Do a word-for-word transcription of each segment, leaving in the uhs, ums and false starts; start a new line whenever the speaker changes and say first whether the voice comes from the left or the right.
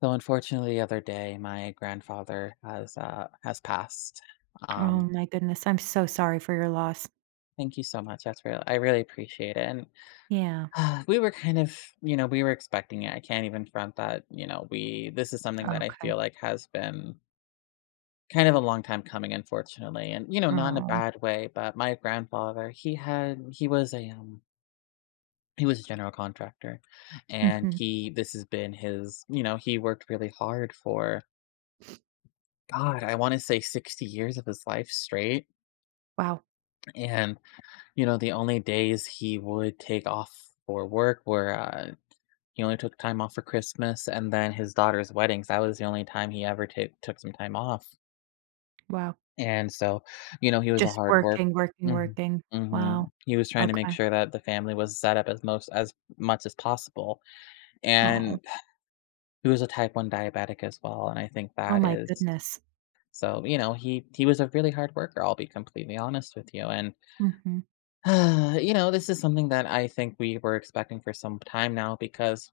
left: So unfortunately, the other day, my grandfather has uh has passed.
right: Oh
left: Um,
right: my goodness. I'm so sorry for your loss.
left: Thank you so much. That's real. I really appreciate it.
right: Yeah.
left: And we were kind of, you know, we were expecting it. I can't even front that. You know, we this is something that I
right: Okay.
left: feel like has been kind of a long time coming, unfortunately. And you know, not in a
right: Oh.
left: bad way, but my grandfather, he had he was a um he was a general contractor, and
right: Hmm.
left: he this has been his. You know, he worked really hard for. God, I want to say sixty years of his life straight.
right: Wow.
left: And, you know, the only days he would take off for work were, uh, he only took time off for Christmas and then his daughter's weddings. That was the only time he ever ta took some time off.
right: Wow.
left: And so, you know, he was a
right: Just
left: hard work.
right: working, working,
left: Mhm,
right: working. Wow.
left: mhm. He was trying to
right: Okay.
left: make sure that the family was set up as most as much as possible.
right: Oh.
left: And he was a type one diabetic as well, and I think
right: Oh
left: that
right: my
left: is
right: goodness.
left: so, you know, he he was a really hard worker, I'll be completely honest with you, and
right: Hmm.
left: you know, this is something that I think we were expecting for some time now because,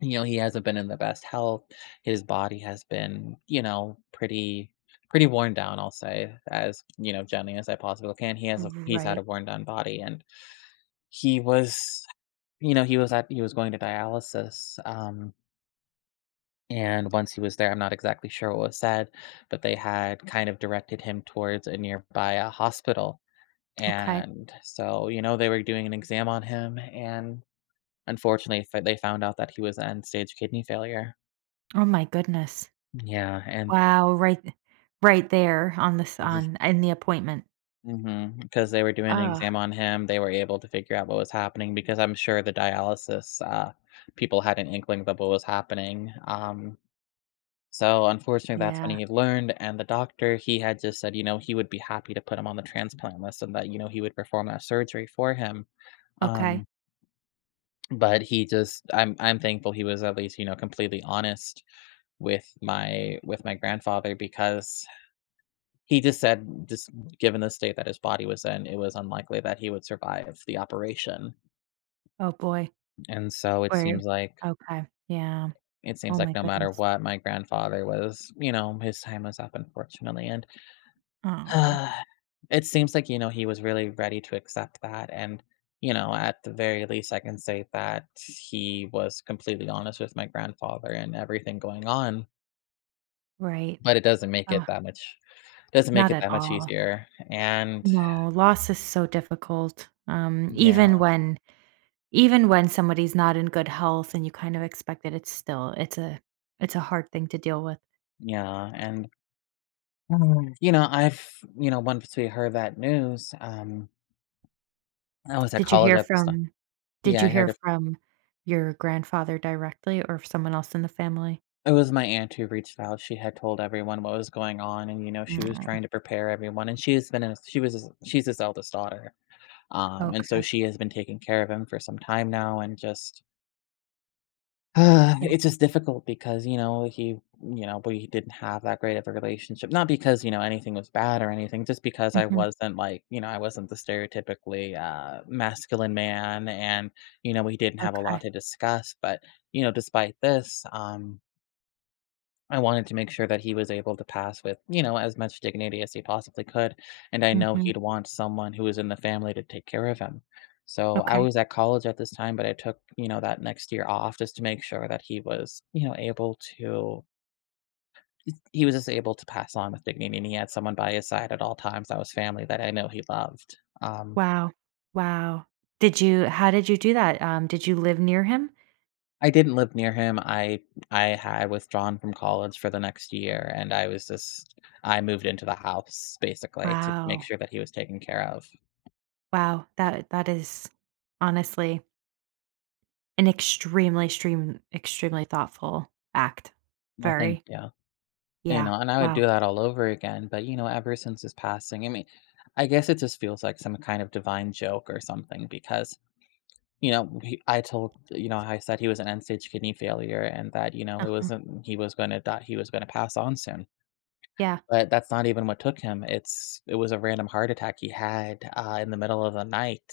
left: you know, he hasn't been in the best health. His body has been, you know, pretty pretty worn down, I'll say, as, you know, gently as I possibly can. He has a he's had a
right: Right.
left: worn down body and he was you know, he was at he was going to dialysis. Um and once he was there, I'm not exactly sure what was said, but they had kind of directed him towards a nearby uh, hospital.
right: Okay.
left: And so, you know, they were doing an exam on him, and unfortunately, f they found out that he was end-stage kidney failure.
right: Oh my goodness.
left: Yeah, and
right: Wow. Right. th- Right there on this
left: because
right: on in the appointment.
left: they were doing an
right: Oh,
left: exam on him, they were able to figure out what was happening because I'm sure the dialysis, uh, people had an inkling of what was happening, um, so unfortunately, that's when
right: yeah.
left: he learned, and the doctor, he had just said, you know, he would be happy to put him on the transplant list and that, you know, he would perform that surgery for him,
right: Okay.
left: um. But he just I'm I'm thankful he was at least, you know, completely honest with my with my grandfather because he just said just given the state that his body was in, it was unlikely that he would survive the operation.
right: Oh boy.
left: And so it
right: Where?
left: seems like
right: Okay. Yeah.
left: it
right: Oh
left: seems like
right: my
left: no matter
right: goodness.
left: what, my grandfather was, you know, his time was up, unfortunately. And
right: Oh.
left: Uh, it seems like, you know, he was really ready to accept that, and, you know, at the very least, I can say that he was completely honest with my grandfather and everything going on,
right: Right.
left: but it doesn't make it
right: Uh,
left: that much doesn't make
right: not
left: it
right: at
left: that much
right: all.
left: easier, and
right: No, loss is so difficult. Um,
left: yeah,
right: even when even when somebody's not in good health and you kind of expect it, it's still it's a it's a hard thing to deal with.
left: yeah, and, Mm. you know, I've you know, once we heard that news, um, I was at
right: Did you
left: college
right: hear
left: at this time.
right: from did
left: Yeah,
right: you
left: I
right: hear
left: heard.
right: from your grandfather directly or someone else in the family?
left: It was my aunt who reached out. She had told everyone what was going on, and, you know, she was
right: Mm,
left: trying to prepare everyone, and she has been in she was his she's his eldest daughter, um, and so
right: okay.
left: she has been taking care of him for some time now, and just
right: Yeah.
left: it's just difficult because, you know, he you know, we didn't have that great of a relationship, not because, you know, anything was bad or anything, just because I
right: Mhm.
left: wasn't like you know, I wasn't the stereotypically, uh, masculine man, and, you know, we didn't have a lot
right: Okay.
left: to discuss, but, you know, despite this, um, I wanted to make sure that he was able to pass with, you know, as much dignity as he possibly could, and I know
right: Mhm.
left: he'd want someone who was in the family to take care of him. So, I
right: Okay.
left: was at college at this time, but I took, you know, that next year off just to make sure that he was, you know, able to he was just able to pass on with dignity, and he had someone by his side at all times that was family that I know he loved. Um,
right: Wow. Wow. Did you how did you do that? Um, did you live near him?
left: I didn't live near him. I I had withdrawn from college for the next year, and I was just I moved into the house basically to make
right: Wow.
left: sure that he was taken care of.
right: Wow. That that is honestly an extremely, extreme extremely thoughtful act.
left: Well, thank
right: Very.
left: you. You
right: Yeah.
left: know, and I would do
right: Wow.
left: that all over again. But you know, ever since his passing, I mean, I guess it just feels like some kind of divine joke or something because you know he, I told you know I said he was an end stage kidney failure and that you know it
right: Uh-huh.
left: wasn't he was going to die he was going to pass on soon.
right: Yeah.
left: But that's not even what took him, it's it was a random heart attack he had, uh, in the middle of the night,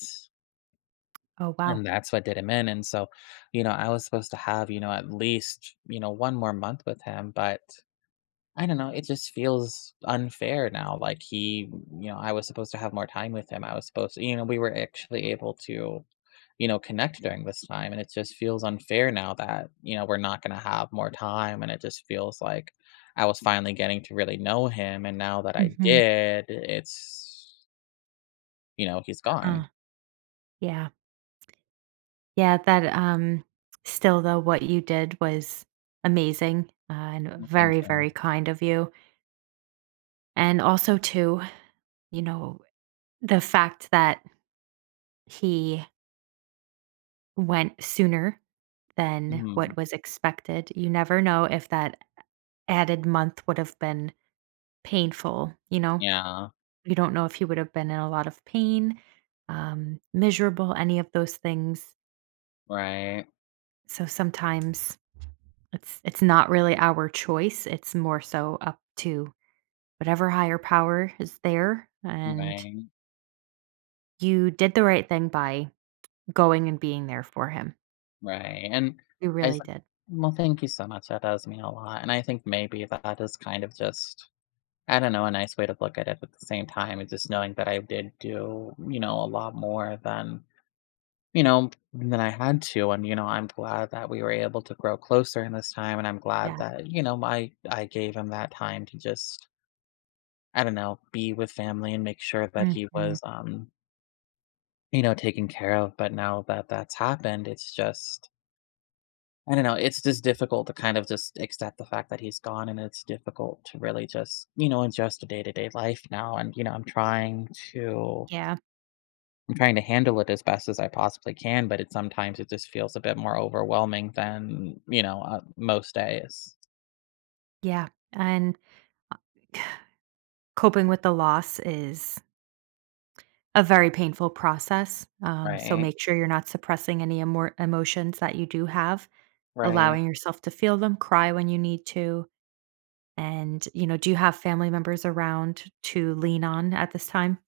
right: Oh, wow.
left: and that's what did him in, and so, you know, I was supposed to have, you know, at least, you know, one more month with him, but I don't know, it just feels unfair now, like, he you know, I was supposed to have more time with him, I was supposed to you know, we were actually able to you know, connect during this time. And it just feels unfair now that, you know, we're not going to have more time. And it just feels like I was finally getting to really know him. And now that I
right: Mhm.
left: did, it's, you know, he's gone.
right: Huh. Yeah. Yeah, that, um still though, what you did was amazing, uh, and
left: Well, thank
right: very,
left: you.
right: very kind of you. And also too, you know, the fact that he went sooner than what
left: Mhm.
right: was expected, you never know if that added month would have been painful, you know?
left: Yeah.
right: You don't know if he would have been in a lot of pain, um, miserable, any of those things.
left: Right.
right: So sometimes it's it's not really our choice. It's more so up to whatever higher power is there. And
left: Right.
right: you did the right thing by going and being there for him.
left: Right. And
right: You
left: I, s-
right: really did.
left: well, thank you so much. That does mean a lot. And I think maybe that is kind of just, I don't know, a nice way to look at it at the same time is just knowing that I did do, you know, a lot more than you know, than I had to. And, you know, I'm glad that we were able to grow closer in this time. And I'm glad
right: Yeah.
left: that, you know, I, I gave him that time to just, I don't know, be with family and make sure that he
right: Mhm.
left: was, um, you know, taken care of. But now that that's happened, it's just, I don't know, it's just difficult to kind of just accept the fact that he's gone. And it's difficult to really just, you know, adjust to day to day life now. And, you know, I'm trying to
right: Yeah.
left: I'm trying to handle it as best as I possibly can, but it sometimes it just feels a bit more overwhelming than, you know, uh, most days.
right: Yeah. And coping with the loss is a very painful process. Um, so
left: Right,
right: make sure you're not suppressing any emo- emotions that you do have.
left: right.
right: Allowing yourself to feel them, cry when you need to, and, you know, do you have family members around to lean on at this time?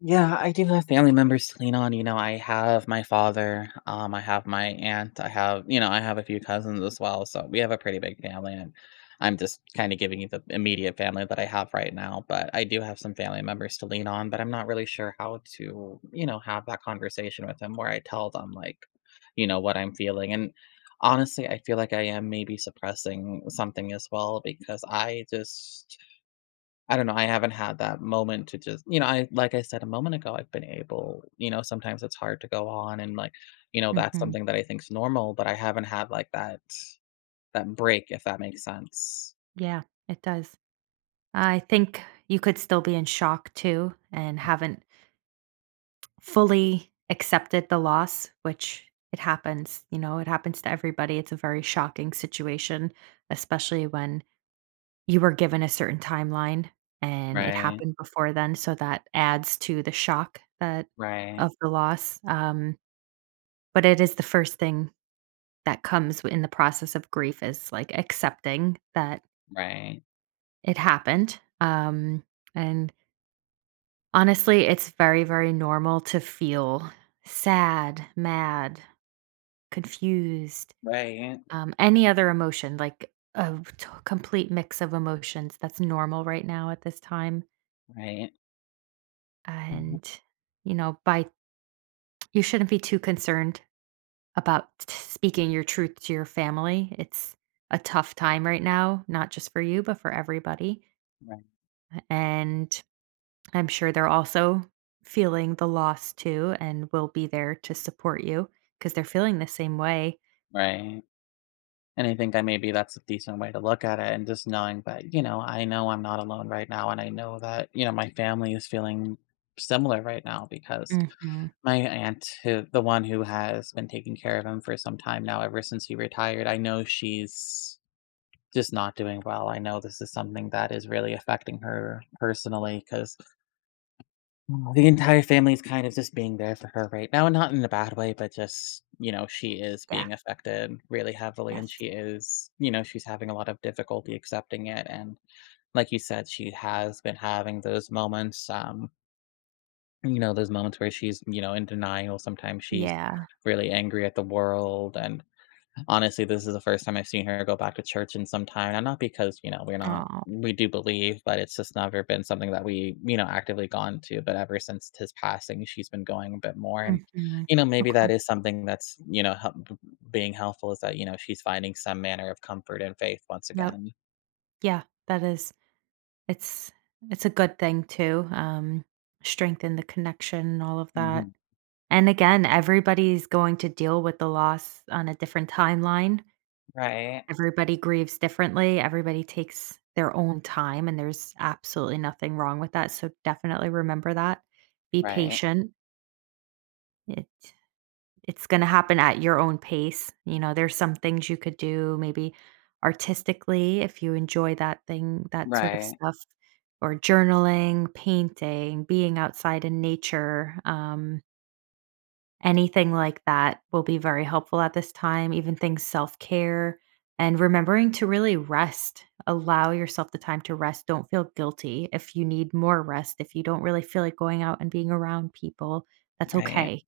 left: Yeah, I do have family members to lean on, you know, I have my father, um, I have my aunt, I have you know, I have a few cousins as well, so we have a pretty big family, and I'm just kinda giving you the immediate family that I have right now, but I do have some family members to lean on, but I'm not really sure how to, you know, have that conversation with them where I tell them, like, you know, what I'm feeling, and honestly, I feel like I am maybe suppressing something as well because I just I don't know, I haven't had that moment to just you know, I like I said a moment ago, I've been able you know, sometimes it's hard to go on and, like, you know, that's
right: Mhm.
left: something that I think's normal, but I haven't had, like, that that break, if that makes sense.
right: Yeah, it does. I think you could still be in shock too and haven't fully accepted the loss, which it happens, you know, it happens to everybody. It's a very shocking situation, especially when you were given a certain timeline and it
left: Right,
right: happened before then, so that adds to the shock that
left: right,
right: of the loss, um. But it is the first thing that comes in the process of grief is like accepting that
left: right,
right: it happened. Um, and honestly, it's very, very normal to feel sad, mad, confused,
left: right,
right: um, any other emotion, like a t- complete mix of emotions. That's normal right now at this time.
left: right, mhm,
right: And, you know, by you shouldn't be too concerned about t- speaking your truth to your family. It's a tough time right now, not just for you, but for everybody.
left: right,
right: And I'm sure they're also feeling the loss too and will be there to support you because they're feeling the same way.
left: right, and I think that maybe that's a decent way to look at it and just knowing that, you know, I know I'm not alone right now, and I know that, you know, my family is feeling similar right now because
right: Hmm.
left: my aunt, who the one who has been taking care of him for some time now, ever since he retired, I know she's just not doing well. I know this is something that is really affecting her personally because the entire family is kind of just being there for her right now, and not in a bad way, but just, you know, she is
right: Yeah.
left: being affected really heavily and
right: Yes.
left: she is, you know, she's having a lot of difficulty accepting it. And like you said, she has been having those moments um, you know, those moments where she's, you know, in denial. Sometimes she's
right: Yeah.
left: really angry at the world. And honestly, this is the first time I've seen her go back to church in some time. And not because, you know, we're not,
right: Oh.
left: we do believe, but it's just never been something that we, you know, actively gone to. But ever since his passing, she's been going a bit more. And,
right: Hmm.
left: you know, maybe
right: Okay.
left: that is something that's, you know, help, being helpful is that, you know, she's finding some manner of comfort and faith once
right: Yep.
left: again.
right: Yeah. That is. It's. It's a good thing too. Um, strengthen the connection and all of that.
left: Hmm.
right: And again, everybody's going to deal with the loss on a different timeline.
left: Right.
right: Everybody grieves differently. Everybody takes their own time, and there's absolutely nothing wrong with that. So definitely remember that. Be
left: Right.
right: patient. It it's going to happen at your own pace. You know, there's some things you could do maybe artistically if you enjoy that thing, that sort of
left: Right.
right: stuff, or journaling, painting, being outside in nature. Um, Anything like that will be very helpful at this time, even things self-care and remembering to really rest. Allow yourself the time to rest. Don't feel guilty if you need more rest, if you don't really feel like going out and being around people, that's
left: Right.
right: okay.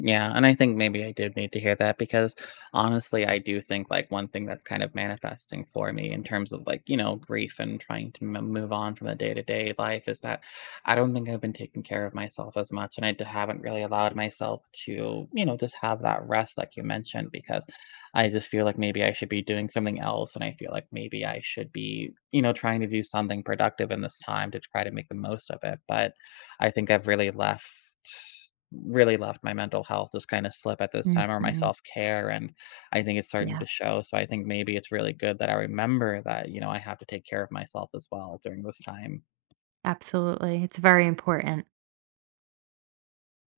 left: Yeah, and I think maybe I did need to hear that because honestly, I do think like one thing that's kind of manifesting for me in terms of like, you know, grief and trying to m- move on from the day to day life is that I don't think I've been taking care of myself as much. And I d- haven't really allowed myself to, you know, just have that rest, like you mentioned, because I just feel like maybe I should be doing something else. And I feel like maybe I should be, you know, trying to do something productive in this time to try to make the most of it. But I think I've really left. Really left my mental health just kinda slip at this time or my
right: Mhm.
left: self-care, and I think it's starting
right: Yeah,
left: to show, so I think maybe it's really good that I remember that, you know, I have to take care of myself as well during this time.
right: absolutely. It's very important.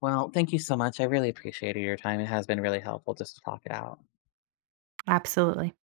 left: Well, thank you so much, I really appreciated your time, it has been really helpful just to talk it out.
right: Absolutely.